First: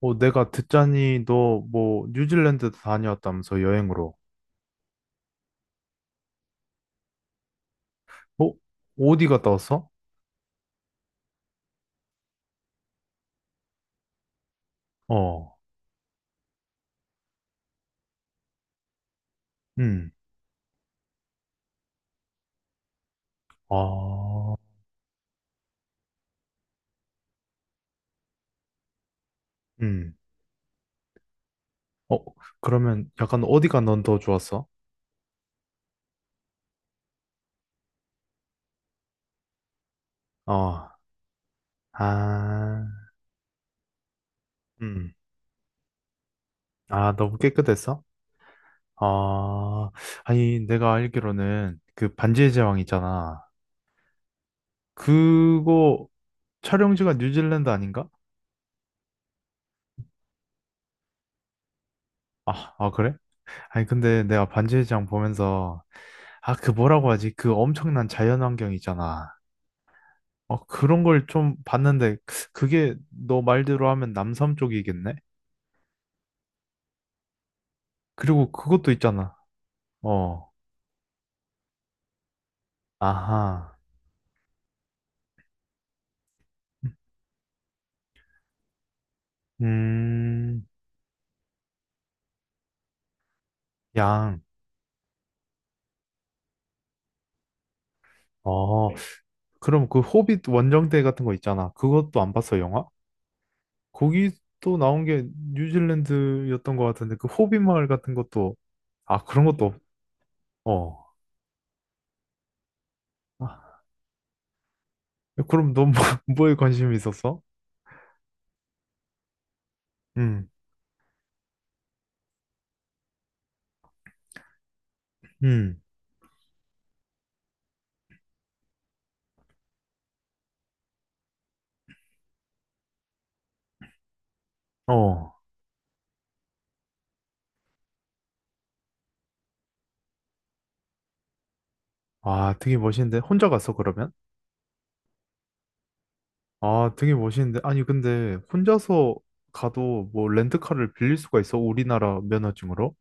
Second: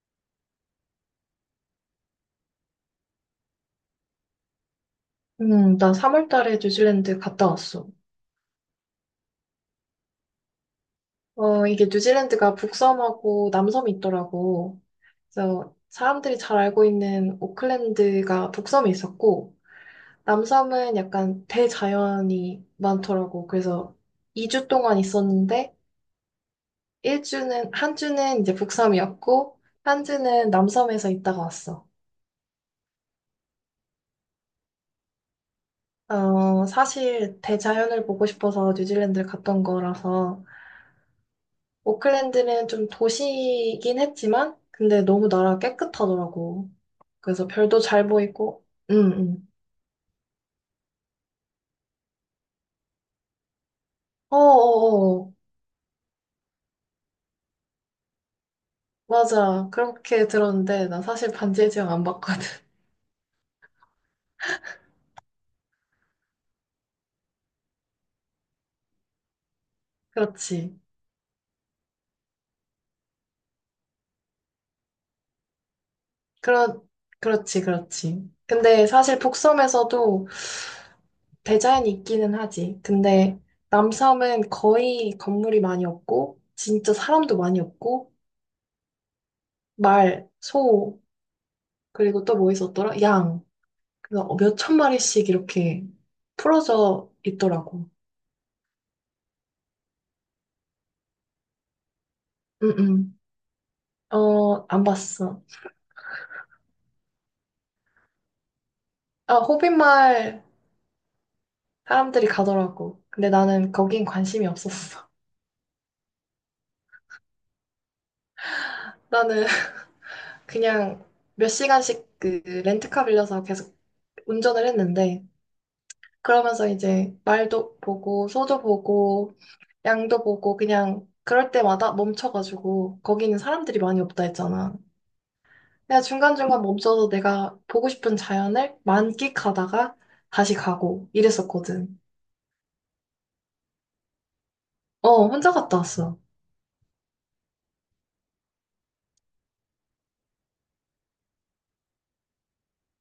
어, 내가 듣자니 너 뭐 뉴질랜드도 다녀왔다면서 여행으로. 나 3월 달에 뉴질랜드 갔다 왔어. 어? 어디 갔다 왔어? 어, 이게 뉴질랜드가 북섬하고 남섬이 있더라고. 어. 그래서 사람들이 잘 알고 있는 오클랜드가 북섬에 있었고, 음. 남섬은 약간 대자연이 많더라고. 그래서 아. 2주 동안 있었는데, 일 주는 한 주는 이제 북섬이었고, 한 음. 주는 남섬에서 있다가 왔어. 어, 그러면 약간 어디가 넌 더 좋았어? 어, 사실 대자연을 보고 싶어서 뉴질랜드를 갔던 거라서, 어. 오클랜드는 아. 좀 도시이긴 했지만, 근데 음. 너무 나라 깨끗하더라고. 아, 너무 그래서 별도 깨끗했어? 잘 보이고, 응, 응. 아. 아니, 내가 알기로는 그 반지의 제왕 있잖아. 어어어, 그거 촬영지가 뉴질랜드 아닌가? 맞아. 그렇게 들었는데, 나 사실 반지의 제왕 안 봤거든. 아, 아 그래? 아니, 근데 내가 반지의 제왕 보면서, 아, 그 뭐라고 하지? 그 엄청난 자연환경 있잖아. 어, 그렇지. 그런 걸 좀 봤는데, 그게 너 말대로 하면 남섬 쪽이겠네? 그렇, 그렇지, 그렇지. 그리고 근데 그것도 사실 있잖아. 북섬에서도 어, 대자연이 있기는 하지. 근데 아하. 남섬은 거의 건물이 많이 없고, 진짜 사람도 많이 없고, 말, 음, 소, 그리고 또 뭐 있었더라? 양. 그래서 양. 몇천 마리씩 이렇게 풀어져 있더라고. 어, 네. 그럼 그 호빗 원정대 같은 거 있잖아. 그것도 안 봤어, 영화? 응응. 거기 어, 또 안 나온 게 봤어. 뉴질랜드였던 것 같은데, 그 호빗 마을 같은 것도, 아, 아, 그런 것도, 호빗마을 어. 사람들이 가더라고. 근데 나는 아, 거긴 관심이 없었어. 그럼 넌 뭐, 뭐에 관심이 있었어? 나는 음, 그냥 몇 시간씩 그 렌트카 빌려서 계속 운전을 했는데, 음, 그러면서 이제 말도 보고, 소도 보고, 양도 보고, 그냥 그럴 때마다 멈춰가지고, 거기는 사람들이 많이 없다 했잖아. 어. 내가 중간중간 멈춰서 내가 보고 싶은 자연을 만끽하다가 다시 가고 이랬었거든. 아, 되게 멋있는데. 혼자 갔어, 그러면? 어, 혼자 갔다 왔어. 아, 되게 멋있는데. 아니, 근데 혼자서 가도 뭐 렌트카를 빌릴 수가 있어? 우리나라 면허증으로?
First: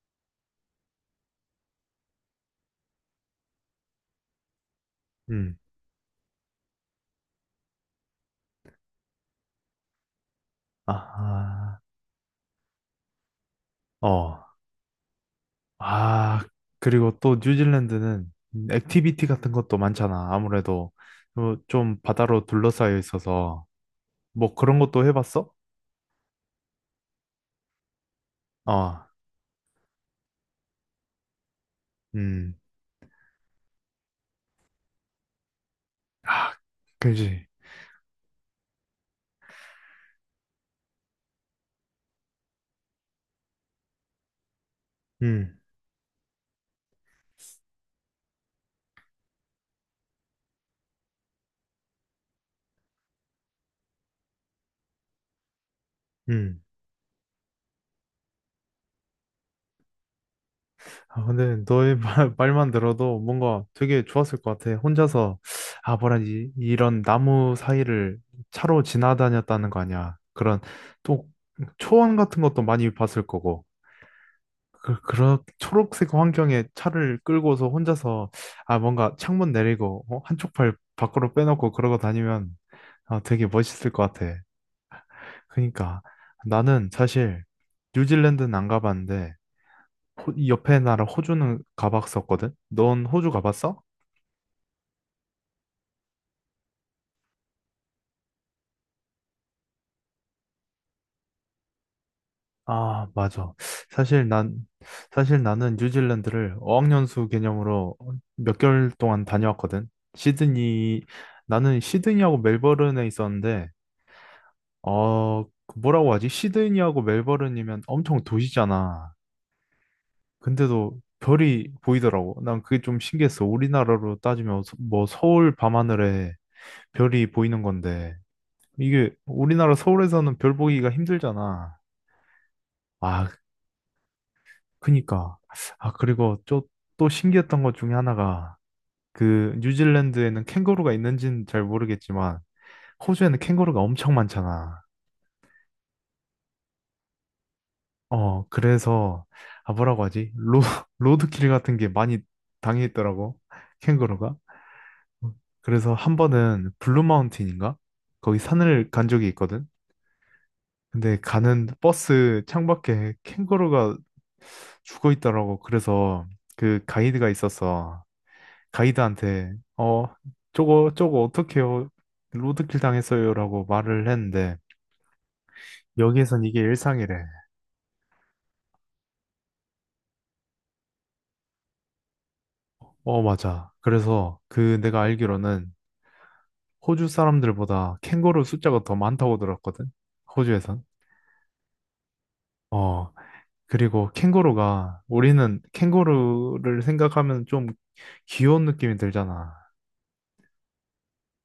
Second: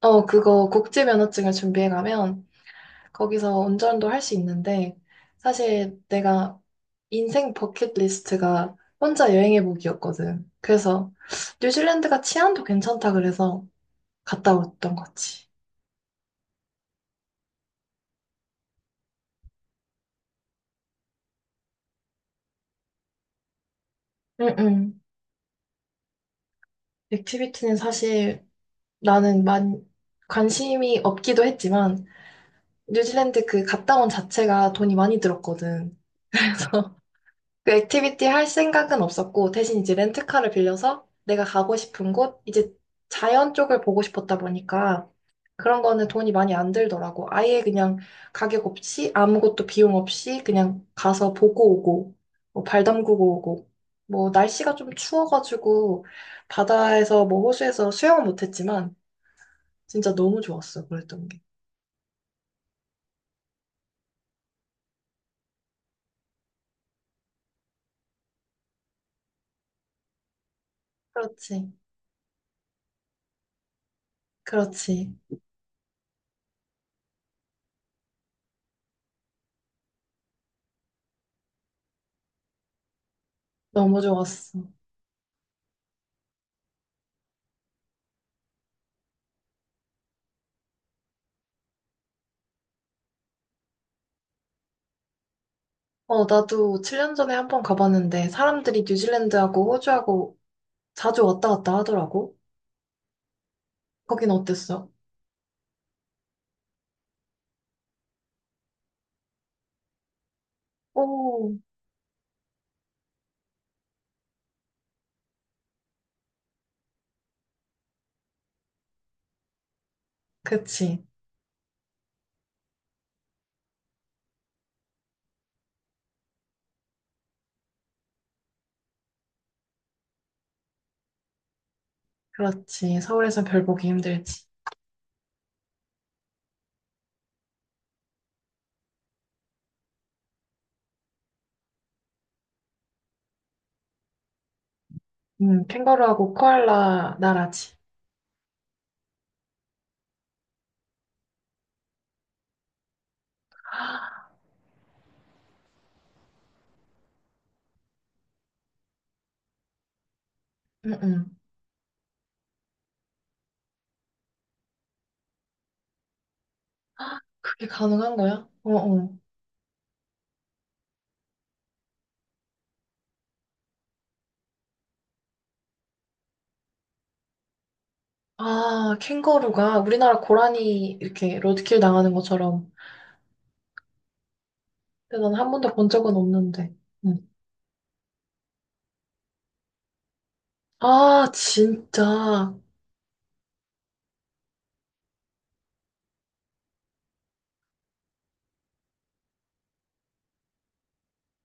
어, 그거 국제 면허증을 준비해 가면 거기서 운전도 할 수 있는데 음. 사실 내가 인생 버킷리스트가 혼자 여행해 보기였거든. 그래서 아, 뉴질랜드가 치안도 괜찮다 그래서 아, 어. 갔다 왔던 거지. 아, 그리고 또 뉴질랜드는 액티비티 같은 것도 많잖아. 아무래도 어, 좀 바다로 둘러싸여 있어서. 뭐 응응. 그런 것도 해봤어? 액티비티는 사실 어, 나는 만 관심이 없기도 했지만 음. 뉴질랜드 그 갔다 온 자체가 돈이 많이 들었거든. 그래서 아, 그지. 그 액티비티 할 생각은 없었고, 대신 이제 렌트카를 빌려서 내가 가고 싶은 곳, 이제 자연 쪽을 보고 싶었다 보니까 음, 그런 거는 돈이 많이 안 들더라고. 아예 그냥 가격 없이, 아무것도 비용 없이 그냥 가서 보고 오고, 뭐 발 담그고 오고. 뭐 날씨가 좀 추워가지고 음. 바다에서 뭐 호수에서 수영은 못했지만 진짜 너무 좋았어. 아, 그랬던 게. 근데 너의 말, 말만 들어도 뭔가 되게 좋았을 것 같아. 혼자서, 아, 뭐라지, 이런 나무 사이를 차로 지나다녔다는 거 아니야. 그런, 또, 그렇지. 초원 같은 것도 많이 봤을 거고. 그, 그렇지. 그런 초록색 환경에 차를 끌고서 혼자서, 아, 뭔가 창문 내리고, 어? 한쪽 팔 밖으로 빼놓고 그러고 다니면, 아, 되게 멋있을 너무 것 같아. 좋았어. 그러니까, 나는 사실, 뉴질랜드는 안 가봤는데, 이 옆에 나라 호주는 가봤었거든? 넌 호주 가봤어? 어, 나도 7년 전에 한 번 가봤는데 사람들이 뉴질랜드하고 호주하고 자주 왔다 갔다 하더라고. 아, 맞아. 사실 거긴 난, 어땠어? 사실 나는 뉴질랜드를 어학연수 개념으로 몇 개월 동안 다녀왔거든? 시드니, 오, 나는 시드니하고 멜버른에 있었는데, 어, 그 뭐라고 하지? 시드니하고 멜버른이면 엄청 도시잖아. 근데도 그치. 별이 보이더라고. 난 그게 좀 신기했어. 우리나라로 따지면 뭐 서울 밤하늘에 별이 보이는 건데. 이게 우리나라 서울에서는 별 보기가 힘들잖아. 그렇지. 아, 서울에선 별 보기 힘들지. 그니까. 아, 그리고 또, 또 신기했던 것 중에 하나가 그 뉴질랜드에는 캥거루가 있는지는 잘 모르겠지만 호주에는 캥거루가 엄청 많잖아. 캥거루하고 코알라 나라지. 어, 그래서 아, 뭐라고 하지? 로드킬 같은 게 많이 당했더라고. 캥거루가. 그래서 한 번은 블루 마운틴인가? 거기 산을 간 적이 있거든. 응, 근데 응. 가는 버스 창밖에 캥거루가 죽어 있더라고. 그래서 그 가이드가 그게 있었어. 가능한 거야? 어, 어. 가이드한테 어 저거 저거 어떡해요? 로드킬 당했어요라고 말을 했는데 여기에선 이게 일상이래. 아, 캥거루가 우리나라 고라니 이렇게 로드킬 당하는 것처럼. 어 맞아. 그래서 그 내가 근데 난 한 알기로는 번도 본 적은 없는데. 호주 응. 사람들보다 캥거루 숫자가 더 많다고 들었거든. 호주에선. 아, 진짜. 어 그리고 캥거루가 우리는 캥거루를 생각하면 좀 귀여운 느낌이 들잖아.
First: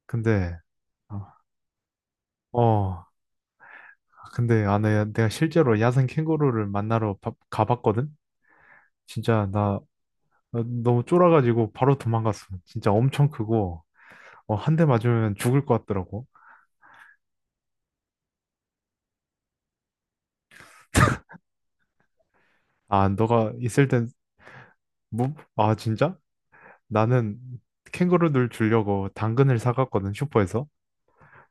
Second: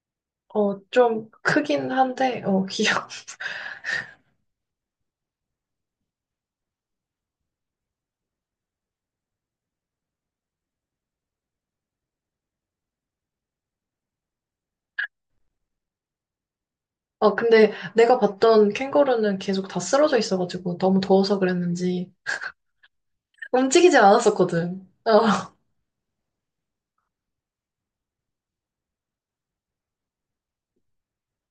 근데 어, 어, 좀 크긴 한데, 어, 어, 귀여워. 근데 아, 내가 실제로 야생 캥거루를 만나러 가봤거든? 진짜 나 어, 너무 쫄아가지고 바로 도망갔어. 진짜 엄청 크고, 어, 한 대 맞으면 죽을 것 같더라고. 아, 근데 내가 봤던 캥거루는 계속 다 쓰러져 있어가지고 너무 더워서 그랬는지 아, 너가 있을 움직이질 땐, 않았었거든. 어, 뭐, 아, 진짜? 나는 캥거루들 주려고 당근을 사갔거든, 슈퍼에서.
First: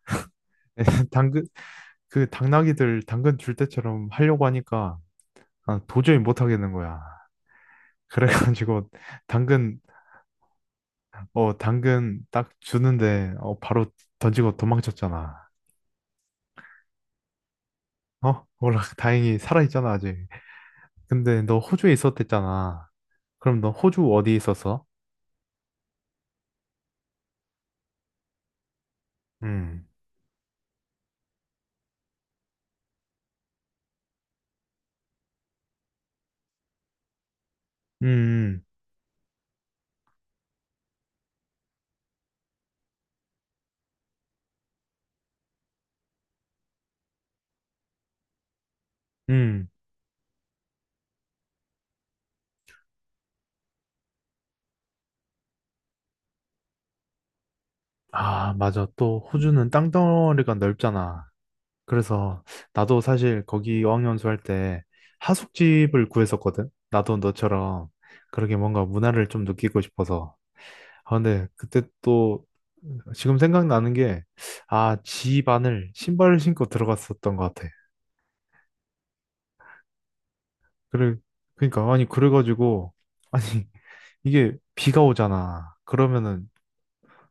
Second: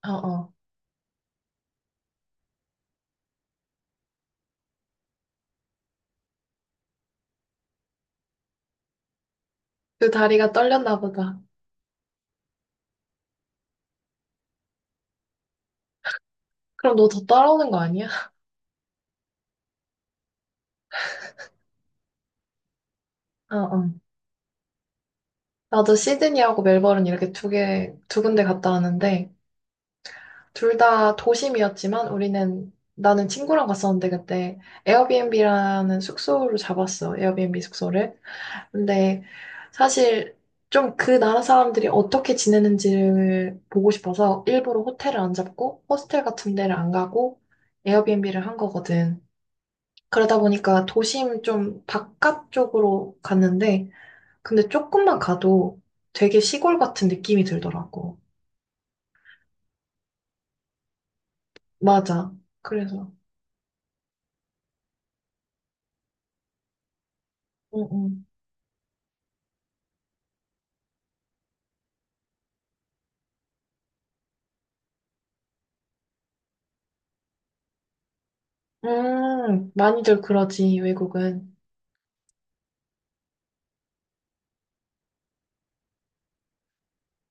어, 어. 당근, 그 당나귀들 당근 줄 때처럼 하려고 하니까 아, 도저히 못 하겠는 거야. 그래가지고 당근 그 다리가 떨렸나 보다. 어, 당근 딱 주는데, 어, 바로 던지고 도망쳤잖아. 그럼 너 더 따라오는 거 아니야? 어? 몰라, 다행히 살아있잖아, 아직. 근데 너 호주에 있었댔잖아. 어, 그럼 너 어. 호주 어디 있었어? 나도 시드니하고 멜버른 이렇게 두 개, 두 군데 갔다 왔는데 음, 둘 다 도심이었지만 우리는 나는 친구랑 갔었는데 그때 에어비앤비라는 숙소를 잡았어. 에어비앤비 숙소를. 음, 근데 사실 좀 그 나라 사람들이 어떻게 지내는지를 보고 싶어서 일부러 호텔을 안 잡고 호스텔 같은 데를 안 가고 에어비앤비를 한 거거든. 음. 그러다 보니까 도심 좀 바깥쪽으로 갔는데 근데 조금만 가도 되게 시골 같은 느낌이 들더라고. 아, 맞아. 또 호주는 땅덩어리가 넓잖아. 맞아. 그래서 나도 그래서 사실 거기 어학연수 할 때 하숙집을 구했었거든. 나도 너처럼 응, 응. 그렇게 뭔가 문화를 좀 느끼고 싶어서. 아, 근데 그때 또 지금 생각나는 게, 아, 지반을 신발을 신고 들어갔었던 것 같아. 많이들 그러지, 그래, 외국은. 그러니까, 아니, 그래가지고, 아니, 이게 비가 오잖아. 그러면은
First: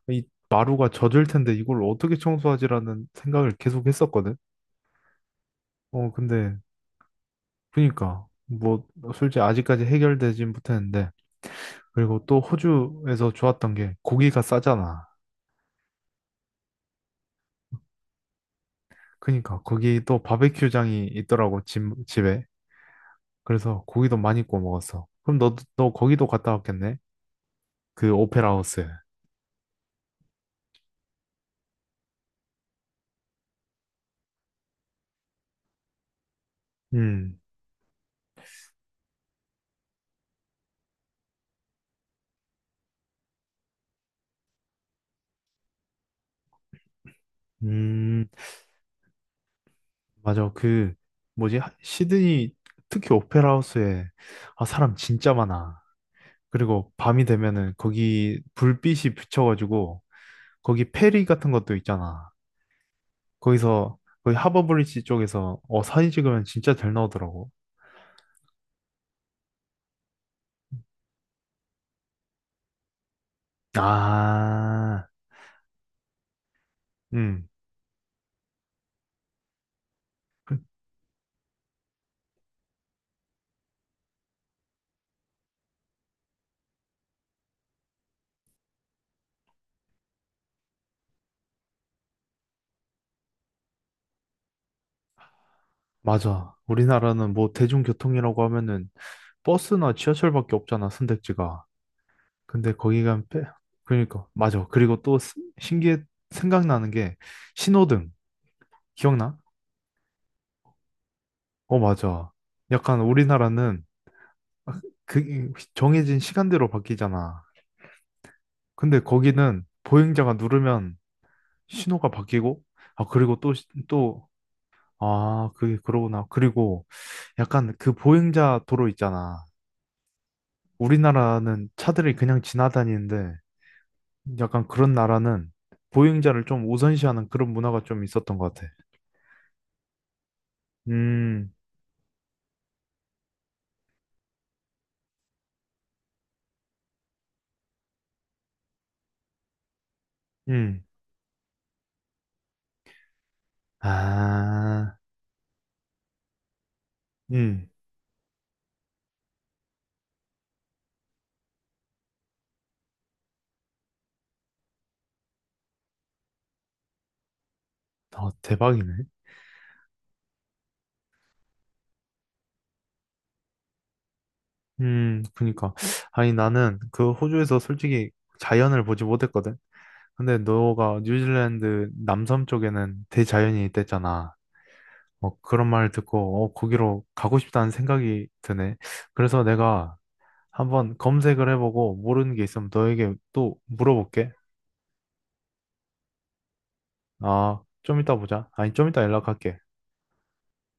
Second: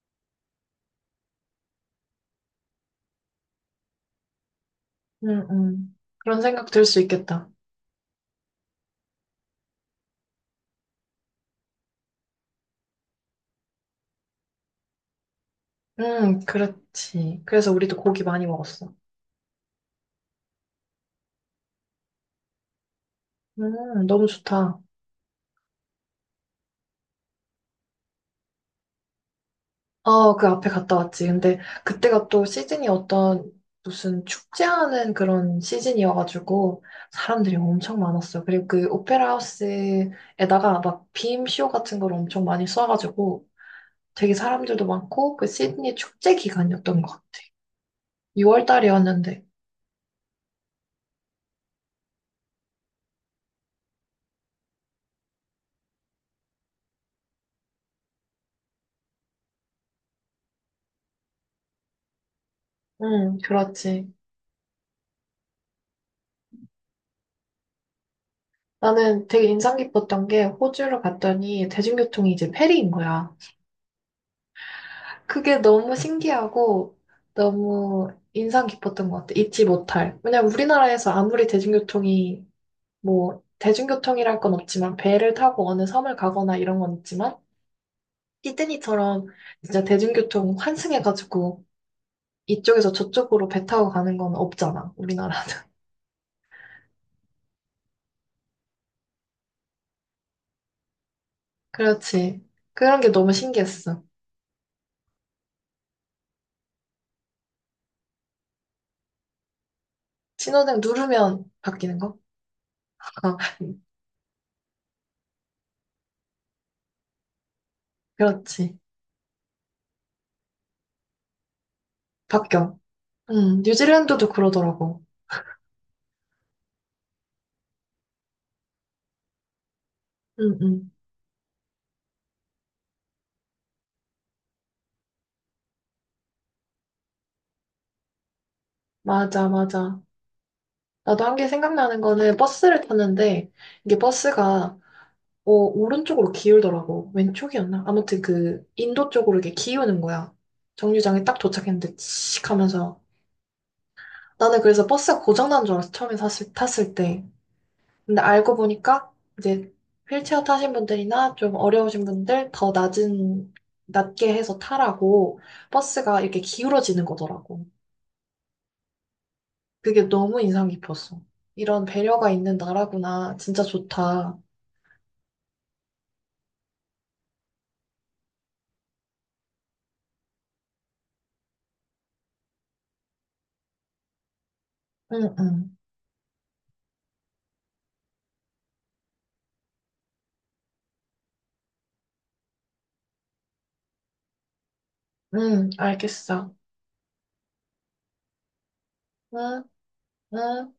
이 마루가 젖을 텐데 이걸 어떻게 청소하지라는 생각을 계속 했었거든. 응, 응. 어, 그런 근데, 생각 들 수 있겠다. 그러니까, 뭐, 솔직히 아직까지 해결되진 못했는데, 그리고 또 호주에서 좋았던 게 고기가 싸잖아. 응, 그렇지. 그래서 우리도 고기 많이 먹었어. 그러니까, 거기 또 바베큐장이 있더라고, 집에. 그래서 고기도 너무 많이 구워 좋다. 먹었어. 그럼 너, 거기도 갔다 왔겠네? 그 오페라 하우스. 아, 그 앞에 갔다 왔지. 근데 그때가 또 시즌이 어떤 무슨 축제하는 그런 시즌이어가지고 음, 사람들이 엄청 많았어요. 그리고 그 오페라 하우스에다가 막 빔쇼 같은 걸 엄청 많이 써가지고 되게 사람들도 많고 그 시드니 축제 기간이었던 것 같아. 음, 6월 달이었는데. 맞아. 그, 뭐지? 시드니, 특히 오페라 하우스에, 아, 사람 진짜 많아. 그리고 밤이 되면은 거기 불빛이 비춰가지고, 거기 페리 같은 것도 있잖아. 거기서, 그렇지. 거기 하버브리지 쪽에서, 어, 사진 찍으면 진짜 잘 나오더라고. 나는 되게 인상 깊었던 게 호주로 갔더니 대중교통이 이제 페리인 거야. 아, 그게 너무 신기하고 음, 너무 인상 깊었던 것 같아. 잊지 못할. 왜냐면 우리나라에서 아무리 대중교통이 뭐 대중교통이랄 건 없지만 배를 타고 어느 섬을 가거나 이런 건 있지만 시드니처럼 진짜 대중교통 환승해가지고 이쪽에서 저쪽으로 배 타고 가는 건 없잖아. 우리나라는. 맞아. 우리나라는 뭐 대중교통이라고 하면은 버스나 지하철밖에 없잖아, 선택지가. 그렇지. 근데 그런 거기 게 가면 너무 빼. 신기했어. 그러니까 맞아. 그리고 또 신기해 생각나는 게 신호등. 기억나? 신호등 누르면 어, 바뀌는 거? 맞아. 약간 어, 우리나라는 그 정해진 시간대로 바뀌잖아. 그렇지. 근데 거기는 보행자가 누르면 신호가 바뀌고 바뀌어. 아 그리고 또 또 뉴질랜드도 그러더라고. 아, 그게 그러구나. 그리고 약간 그 보행자 도로 있잖아. 응, 응. 우리나라는 차들이 그냥 지나다니는데 약간 그런 나라는 보행자를 좀 우선시하는 그런 문화가 좀 있었던 것 같아. 맞아, 맞아. 나도 한 게 음, 생각나는 거는 버스를 탔는데 이게 버스가 어, 오른쪽으로 기울더라고. 왼쪽이었나? 아무튼 그 인도 쪽으로 이렇게 기우는 거야. 음, 정류장에 딱 도착했는데 치익 하면서 나는 그래서 아, 버스가 고장난 줄 알았어. 처음에 탔을 때. 음, 근데 알고 보니까 이제 휠체어 타신 분들이나 좀 어려우신 분들 더 낮은 낮게 해서 타라고 버스가 이렇게 기울어지는 거더라고. 어, 대박이네. 그게 너무 인상 깊었어. 이런 배려가 있는 나라구나. 진짜 좋다. 그니까. 아니, 나는 그 호주에서 솔직히 자연을 보지 못했거든. 근데 너가 뉴질랜드 남섬 쪽에는 대자연이 있댔잖아. 응, 뭐 그런 응, 말을 듣고, 어, 거기로 가고 싶다는 생각이 드네. 그래서 내가 한번 검색을 해보고 모르는 게 있으면 너에게 또 물어볼게. 응, 알겠어. 아, 좀 이따 보자. 아니, 좀 이따 연락할게. 응, 응.